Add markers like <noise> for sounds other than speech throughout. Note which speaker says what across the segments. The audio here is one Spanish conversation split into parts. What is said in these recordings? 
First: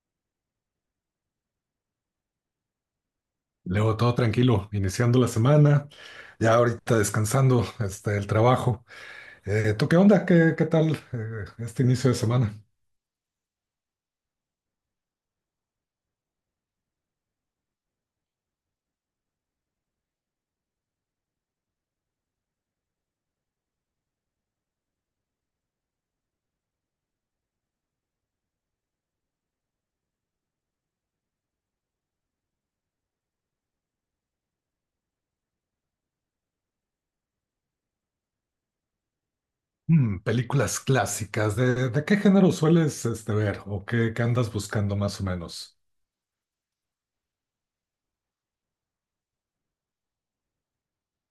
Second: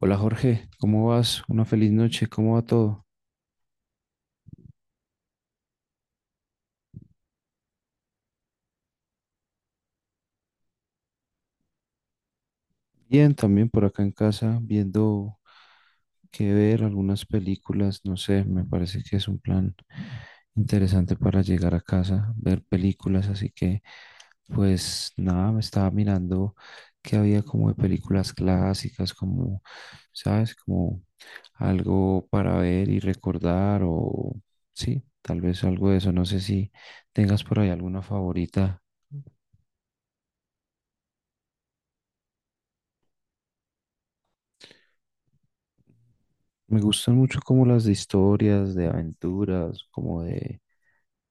Speaker 1: Hola Jorge, ¿cómo vas? Una feliz noche, ¿cómo va todo?
Speaker 2: Luego todo tranquilo, iniciando la semana, ya ahorita descansando el trabajo. ¿Tú qué onda? ¿Qué tal este inicio de semana?
Speaker 1: Bien, también por acá en casa, viendo qué ver, algunas películas, no sé, me parece que es un plan interesante para llegar a casa, ver películas, así que pues nada, me estaba mirando que había como de películas clásicas, como, ¿sabes? Como algo para ver y recordar o sí, tal vez algo de eso, no sé si tengas por ahí alguna favorita.
Speaker 2: Películas clásicas, ¿de qué género sueles ver o qué andas buscando más o menos?
Speaker 1: Me gustan mucho como las de historias, de aventuras, como de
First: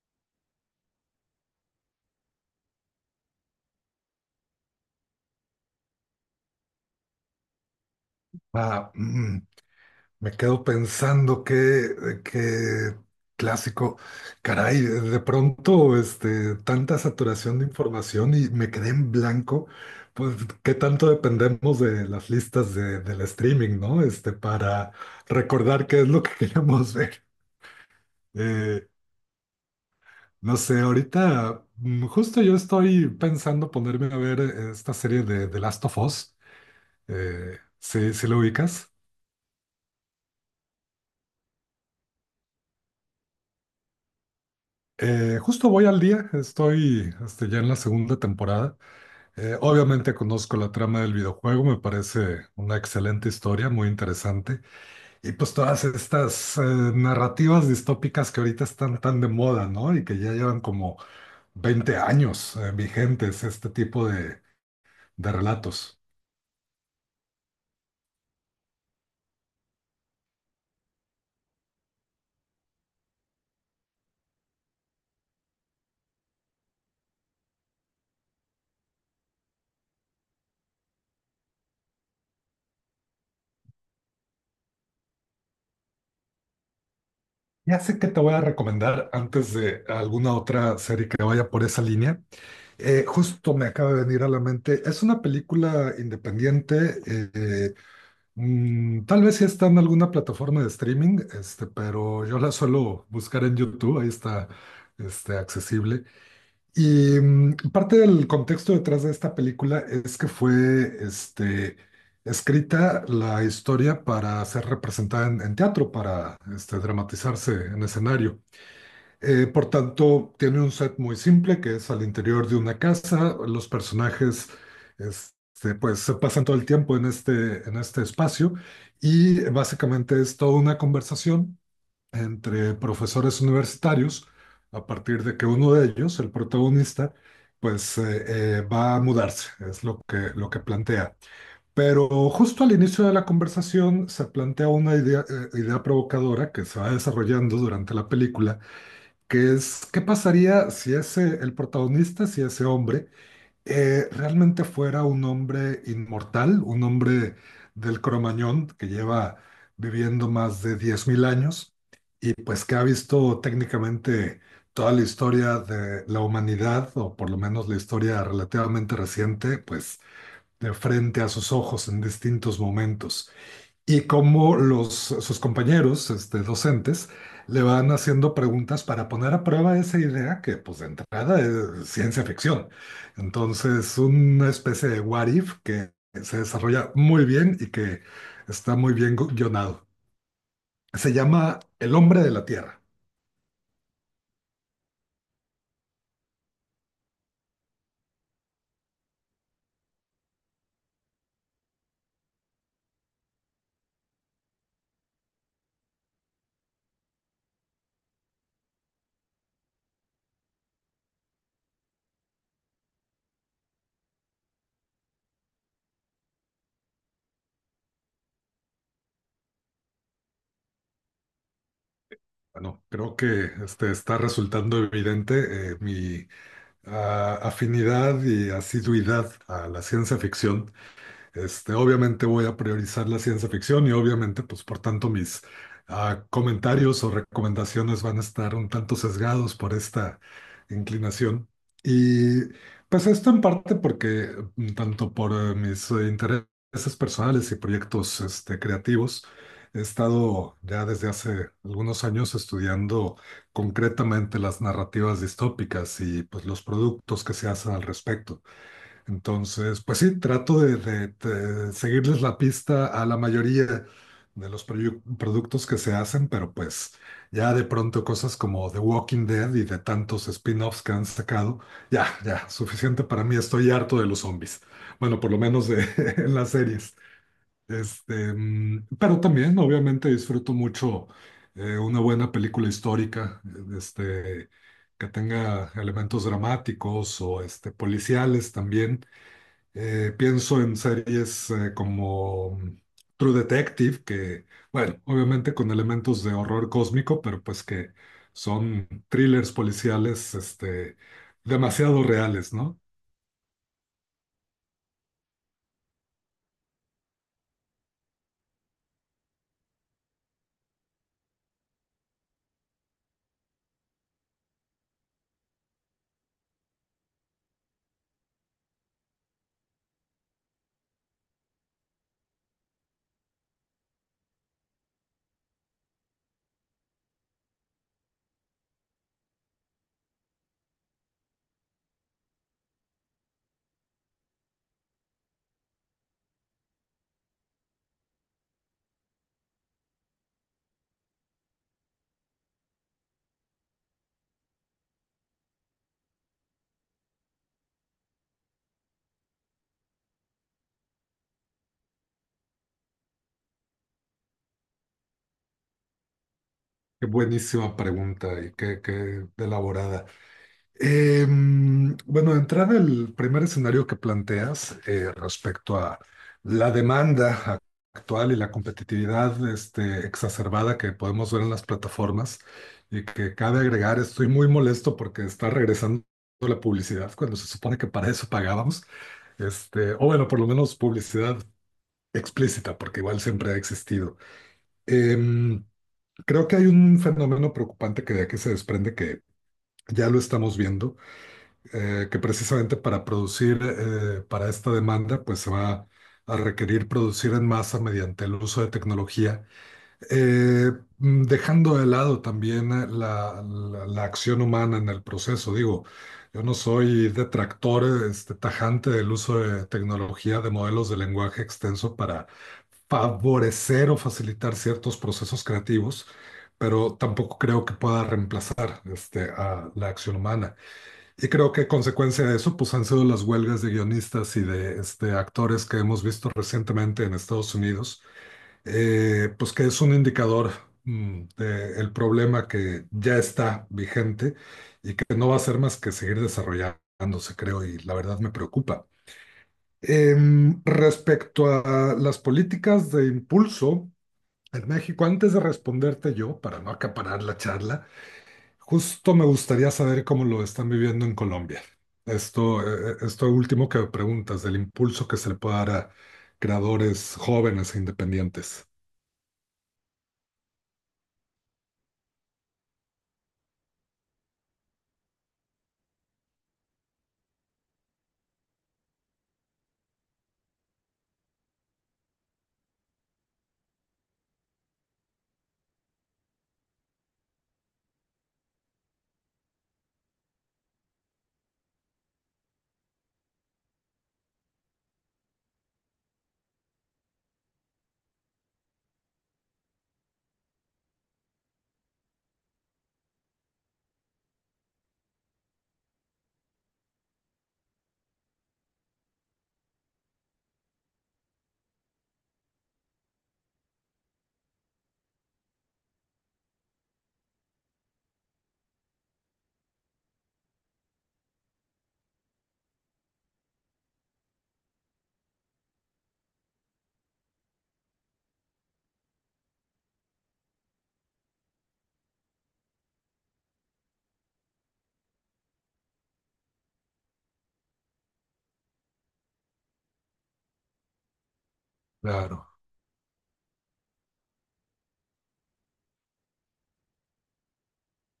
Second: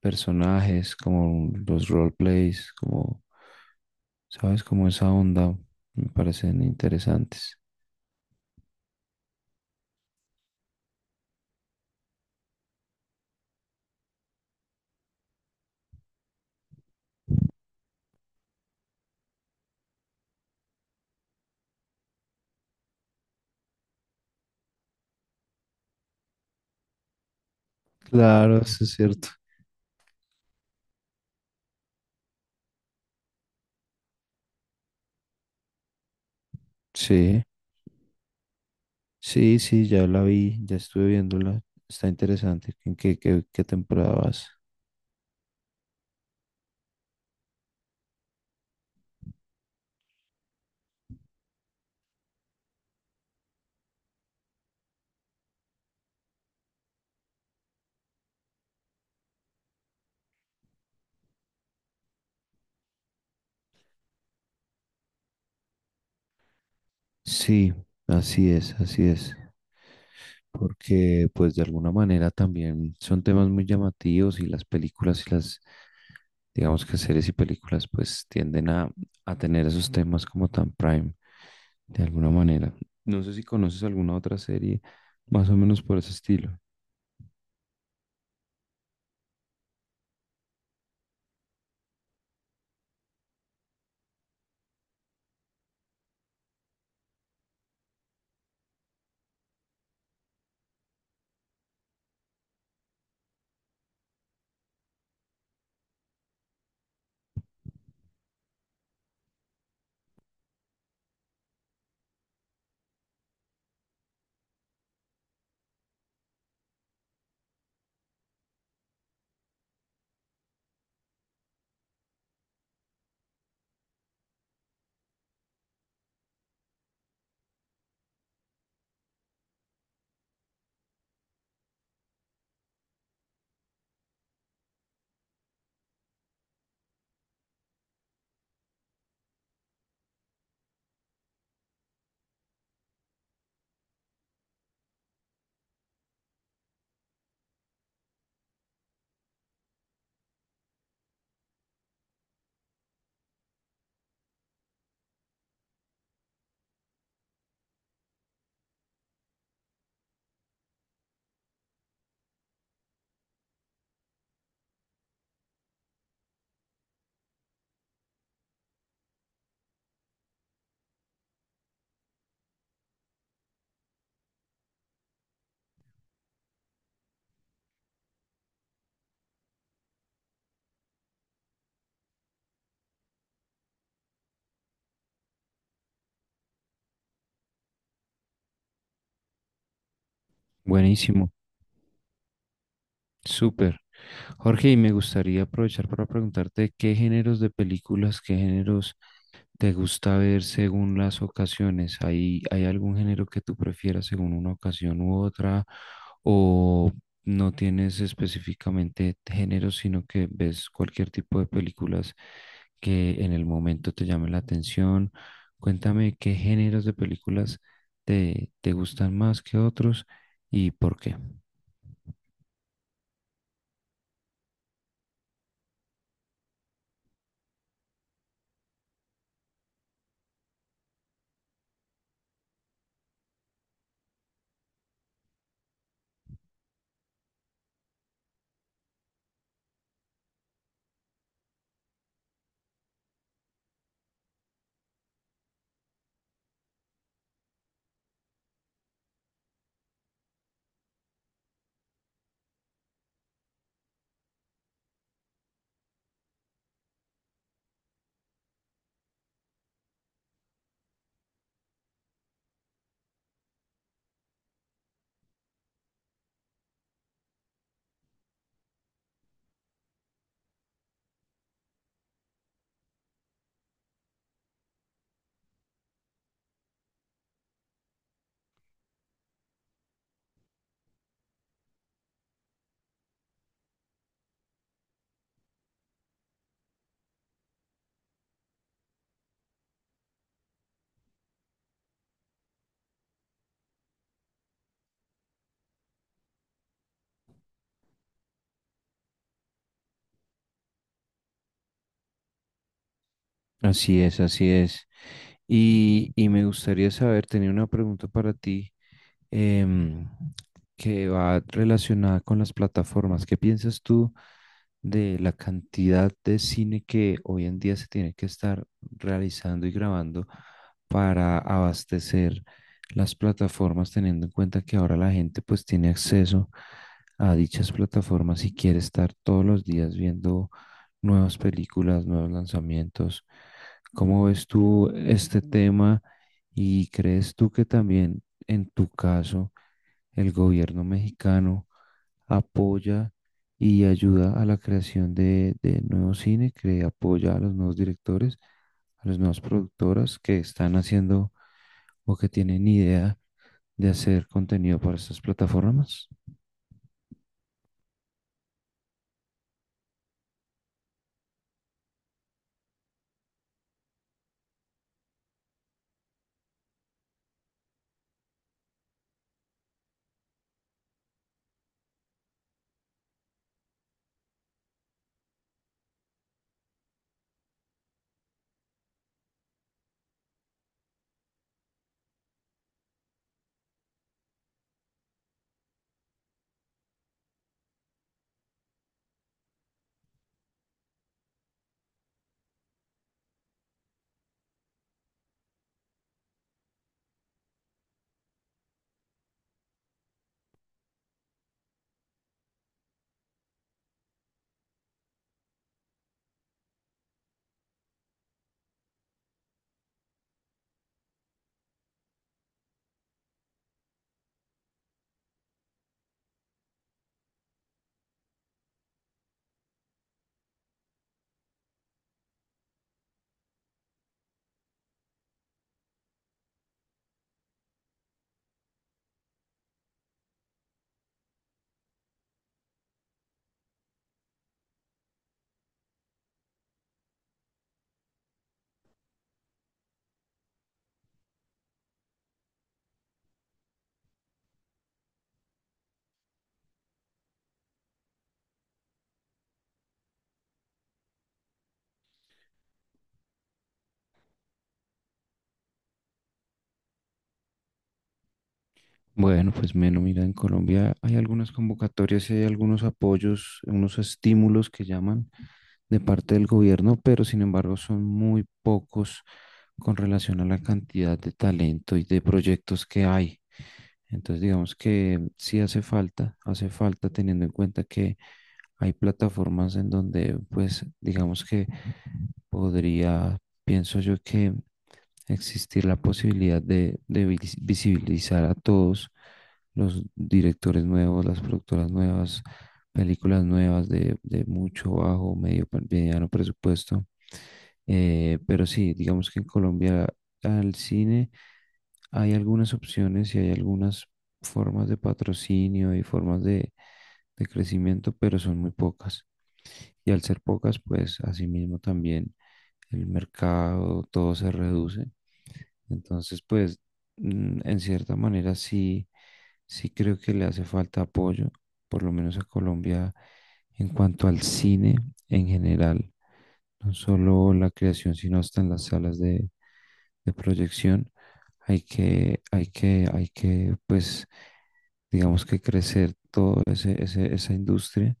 Speaker 1: personajes, como los roleplays, como, ¿sabes? Como esa onda me parecen interesantes.
Speaker 2: Ah, mm, Me quedo pensando qué clásico. Caray, de pronto, tanta saturación de información y me quedé en blanco. Pues, qué tanto dependemos de las listas del streaming, ¿no? Para recordar qué es lo que <laughs> queremos ver.
Speaker 1: Claro, eso
Speaker 2: Eh,
Speaker 1: es cierto.
Speaker 2: no sé, ahorita, justo yo estoy pensando ponerme a ver esta serie de The Last of Us.
Speaker 1: Sí,
Speaker 2: Sí lo ubicas?
Speaker 1: sí, sí, ya la vi, ya estuve viéndola. Está interesante. ¿En qué temporada vas?
Speaker 2: Justo voy al día, estoy ya en la segunda temporada. Obviamente conozco la trama del videojuego, me parece una excelente historia, muy interesante. Y pues todas estas narrativas distópicas que ahorita están tan de moda, ¿no? Y que ya llevan como 20 años vigentes este tipo de relatos.
Speaker 1: Sí, así es, así es. Porque pues de alguna manera también son temas muy llamativos y las películas y las digamos que series y películas pues tienden a tener esos temas como tan prime de alguna manera. No sé si conoces alguna otra serie más o menos por ese estilo.
Speaker 2: Ya sé que te voy a recomendar antes de alguna otra serie que vaya por esa línea. Justo me acaba de venir a la mente. Es una película independiente. Tal vez sí está en alguna plataforma de streaming, pero yo la suelo buscar en YouTube, ahí está, accesible. Y parte del contexto detrás de esta película es que fue, escrita la historia para ser representada en teatro, para, dramatizarse en escenario. Por tanto, tiene un set muy simple que es al interior de una casa. Los personajes, pues, se pasan todo el tiempo en este espacio y básicamente es toda una conversación entre profesores universitarios a partir de que uno de ellos, el protagonista, pues, va a mudarse, es lo lo que plantea. Pero justo al inicio de la conversación se plantea una idea, idea provocadora que se va desarrollando durante la película que es, ¿qué pasaría si ese, el protagonista, si ese hombre, realmente fuera un hombre inmortal, un hombre del Cromañón que lleva viviendo más de 10,000 años y pues que ha visto técnicamente toda la historia de la humanidad, o por lo menos la historia relativamente reciente, pues de frente a sus ojos en distintos momentos? ¿Y cómo los, sus compañeros, docentes, le van haciendo preguntas para poner a prueba esa idea que, pues, de entrada es ciencia ficción? Entonces, una especie de what if que se desarrolla muy bien y que está muy bien guionado. Se
Speaker 1: Buenísimo,
Speaker 2: llama El hombre de la Tierra.
Speaker 1: súper. Jorge, y me gustaría aprovechar para preguntarte qué géneros de películas, qué géneros te gusta ver según las ocasiones. ¿Hay algún género que tú prefieras según una ocasión u otra? ¿O no tienes específicamente géneros, sino que ves cualquier tipo de películas que en el momento te llame la atención? Cuéntame qué géneros de películas te gustan más que otros y por qué.
Speaker 2: Bueno, creo que está resultando evidente mi afinidad y asiduidad a la ciencia ficción. Obviamente voy a priorizar la ciencia ficción y obviamente, pues por tanto, mis comentarios o recomendaciones van a estar un tanto sesgados por esta inclinación. Y pues esto en parte porque, tanto por mis intereses personales y proyectos creativos, he estado ya desde hace algunos años estudiando concretamente las narrativas distópicas y pues los productos que se hacen al respecto. Entonces, pues sí, trato de seguirles la pista a la mayoría de los productos que se hacen, pero pues ya de pronto cosas como The Walking Dead y de tantos spin-offs que han sacado, ya, suficiente para mí, estoy harto de los zombies. Bueno, por lo menos de, <laughs> en las series. Pero también, obviamente, disfruto mucho una buena película histórica, este, que tenga elementos dramáticos o policiales también. Pienso en series como True Detective, que, bueno, obviamente con elementos de horror cósmico, pero pues que son thrillers policiales, demasiado reales, ¿no?
Speaker 1: Así es, así es. Y me gustaría saber, tenía una pregunta para ti em, que va relacionada con las plataformas. ¿Qué piensas tú de la cantidad de cine que hoy en día se tiene que estar realizando y grabando para abastecer las plataformas, teniendo en cuenta que ahora la gente pues tiene acceso a dichas plataformas y quiere estar todos los días viendo nuevas películas, nuevos lanzamientos? ¿Cómo ves tú este tema? ¿Y crees tú que también en tu caso, el gobierno mexicano apoya y ayuda a la creación de nuevo cine, que apoya a los nuevos directores, a las nuevas productoras que están haciendo o que tienen idea de hacer contenido para estas plataformas?
Speaker 2: Qué buenísima pregunta y qué elaborada. Bueno, de entrada, el primer escenario que planteas respecto a la demanda actual y la competitividad exacerbada que podemos ver en las plataformas y que cabe agregar, estoy muy molesto porque está regresando la publicidad cuando se supone que para eso pagábamos, o bueno, por lo menos publicidad explícita, porque igual siempre ha existido. Em, Creo que hay un fenómeno preocupante que de aquí se desprende que ya lo estamos viendo que precisamente para producir para esta demanda, pues se va a requerir producir en masa mediante el uso de tecnología, eh, dejando de lado también la, la acción humana en el proceso. Digo, yo no soy detractor tajante del uso de tecnología de modelos de lenguaje extenso para favorecer o facilitar ciertos procesos creativos, pero tampoco creo que pueda reemplazar a la acción humana. Y creo que consecuencia de eso, pues han sido las huelgas de guionistas y de actores que hemos visto recientemente en Estados Unidos, pues que es un indicador de el problema que ya está vigente y que no va a ser más que seguir desarrollándose, creo, y la verdad me preocupa. Respecto a las políticas de impulso en México, antes de responderte yo, para no acaparar la charla, justo me gustaría saber cómo lo están viviendo en Colombia. Esto, esto último que preguntas, del impulso que se le puede dar a creadores jóvenes e independientes.
Speaker 1: Bueno, pues menos, mira, en Colombia hay algunas convocatorias y hay algunos apoyos, unos estímulos que llaman de parte del gobierno, pero sin embargo son muy pocos con relación a la cantidad de talento y de proyectos que hay. Entonces, digamos que sí hace falta teniendo en cuenta que hay plataformas en donde, pues, digamos que podría, pienso yo que existir la posibilidad de visibilizar a todos los directores nuevos, las productoras nuevas, películas nuevas de mucho, bajo, medio, mediano presupuesto. Pero sí, digamos que en Colombia al cine hay algunas opciones y hay algunas formas de patrocinio y formas de crecimiento, pero son muy pocas. Y al ser pocas, pues asimismo también el mercado, todo se reduce entonces, pues, en cierta manera sí, sí creo que le hace falta apoyo, por lo menos a Colombia en cuanto al cine en general, no solo la creación, sino hasta en las salas de proyección.
Speaker 2: Claro,
Speaker 1: Pues, digamos que crecer todo esa industria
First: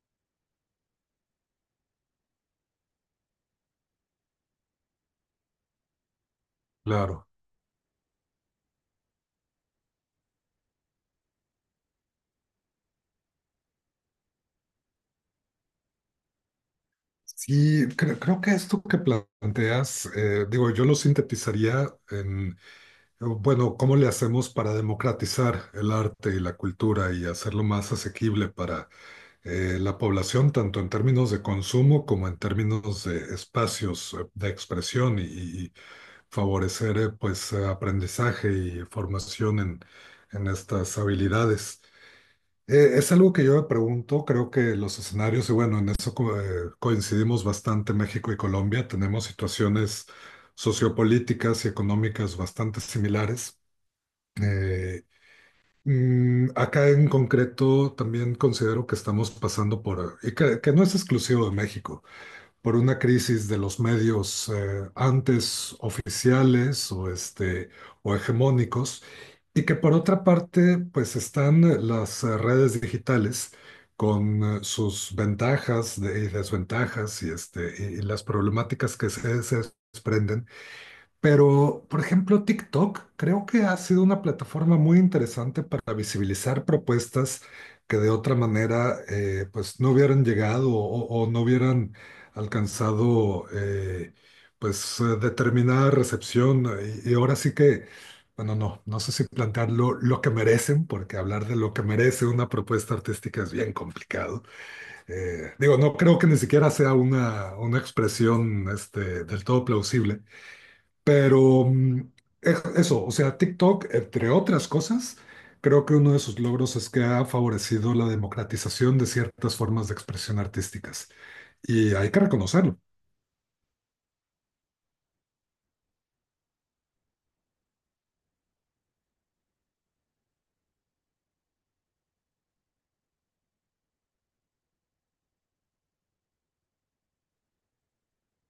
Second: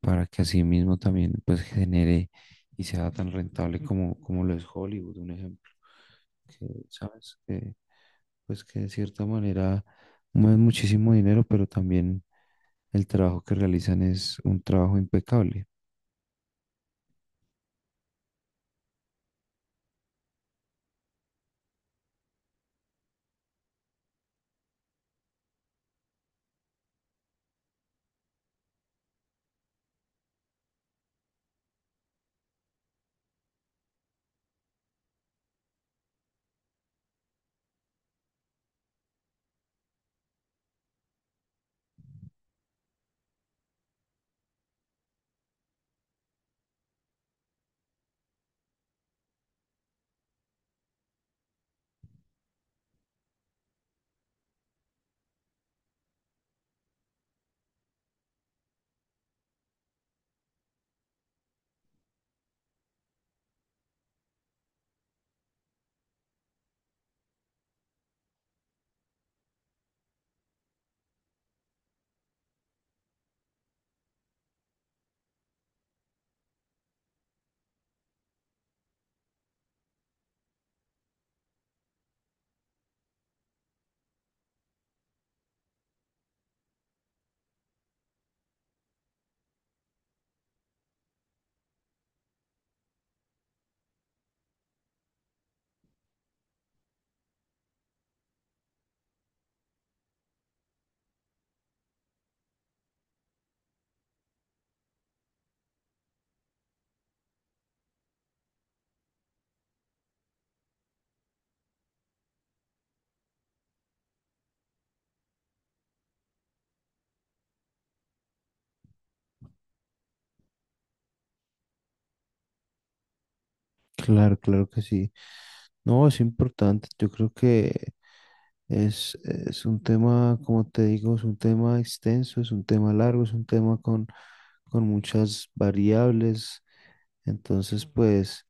Speaker 1: para que así mismo también pues genere y sea tan rentable como, como lo es Hollywood, un ejemplo, que
Speaker 2: claro.
Speaker 1: sabes que pues que de cierta manera mueven muchísimo dinero, pero también el trabajo que realizan es un trabajo impecable.
Speaker 2: Sí, creo que esto que planteas, digo, yo lo sintetizaría en, bueno, ¿cómo le hacemos para democratizar el arte y la cultura y hacerlo más asequible para la población, tanto en términos de consumo como en términos de espacios de expresión y favorecer aprendizaje y formación en estas habilidades? Es algo que yo me pregunto, creo que los escenarios, y bueno, en eso coincidimos bastante México y Colombia, tenemos situaciones sociopolíticas y económicas bastante similares. Eh, Acá en concreto también considero que estamos pasando por, y que no es exclusivo de México por una crisis de los medios antes oficiales o, o hegemónicos, y que por otra parte, pues están las redes digitales con sus ventajas y desventajas y, y las problemáticas que se desprenden. Pero, por ejemplo, TikTok creo que ha sido una plataforma muy interesante para visibilizar propuestas que de otra manera pues no hubieran llegado o no hubieran alcanzado determinada recepción. Y ahora sí que, bueno, no, no sé si plantearlo lo que merecen, porque hablar de lo que merece una propuesta artística es bien complicado. Digo, no creo que ni siquiera sea una expresión del todo plausible. Pero eso, o sea, TikTok, entre otras cosas, creo que uno de sus logros es que ha favorecido la democratización de ciertas formas de expresión artísticas. Y hay que reconocerlo.
Speaker 1: Claro, claro que sí. No, es importante. Yo creo que es un tema, como te digo, es un tema extenso, es un tema largo, es un tema con muchas variables. Entonces, pues,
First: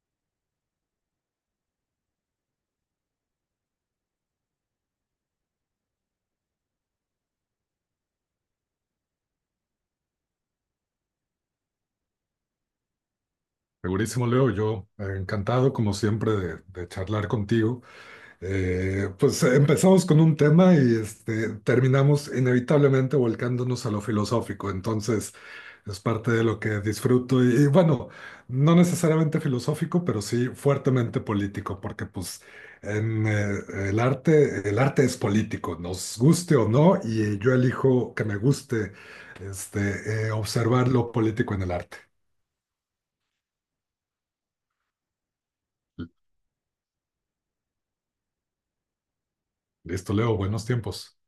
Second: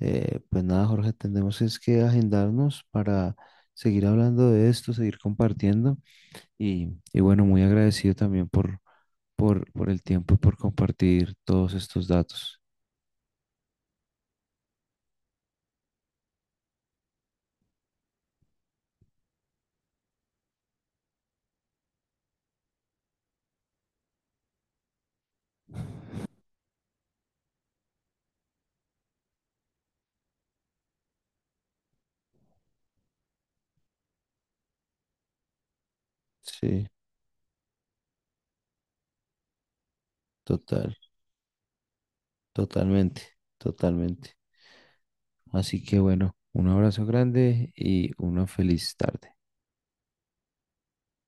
Speaker 1: pues nada, Jorge, tenemos es que agendarnos para seguir hablando de esto, seguir compartiendo. Y bueno, muy agradecido también por el tiempo y por compartir todos estos datos.
Speaker 2: Segurísimo, Leo, yo encantado, como siempre, de charlar contigo. Pues empezamos con un tema y terminamos inevitablemente volcándonos a lo filosófico. Entonces, es parte de lo que disfruto y bueno, no necesariamente filosófico, pero sí fuertemente político, porque pues en el arte es político, nos guste o
Speaker 1: Sí,
Speaker 2: no, y yo elijo que me guste observar
Speaker 1: total,
Speaker 2: lo político en el arte.
Speaker 1: totalmente, totalmente. Así que bueno, un abrazo grande y una feliz tarde.
Speaker 2: Listo, Leo, buenos tiempos.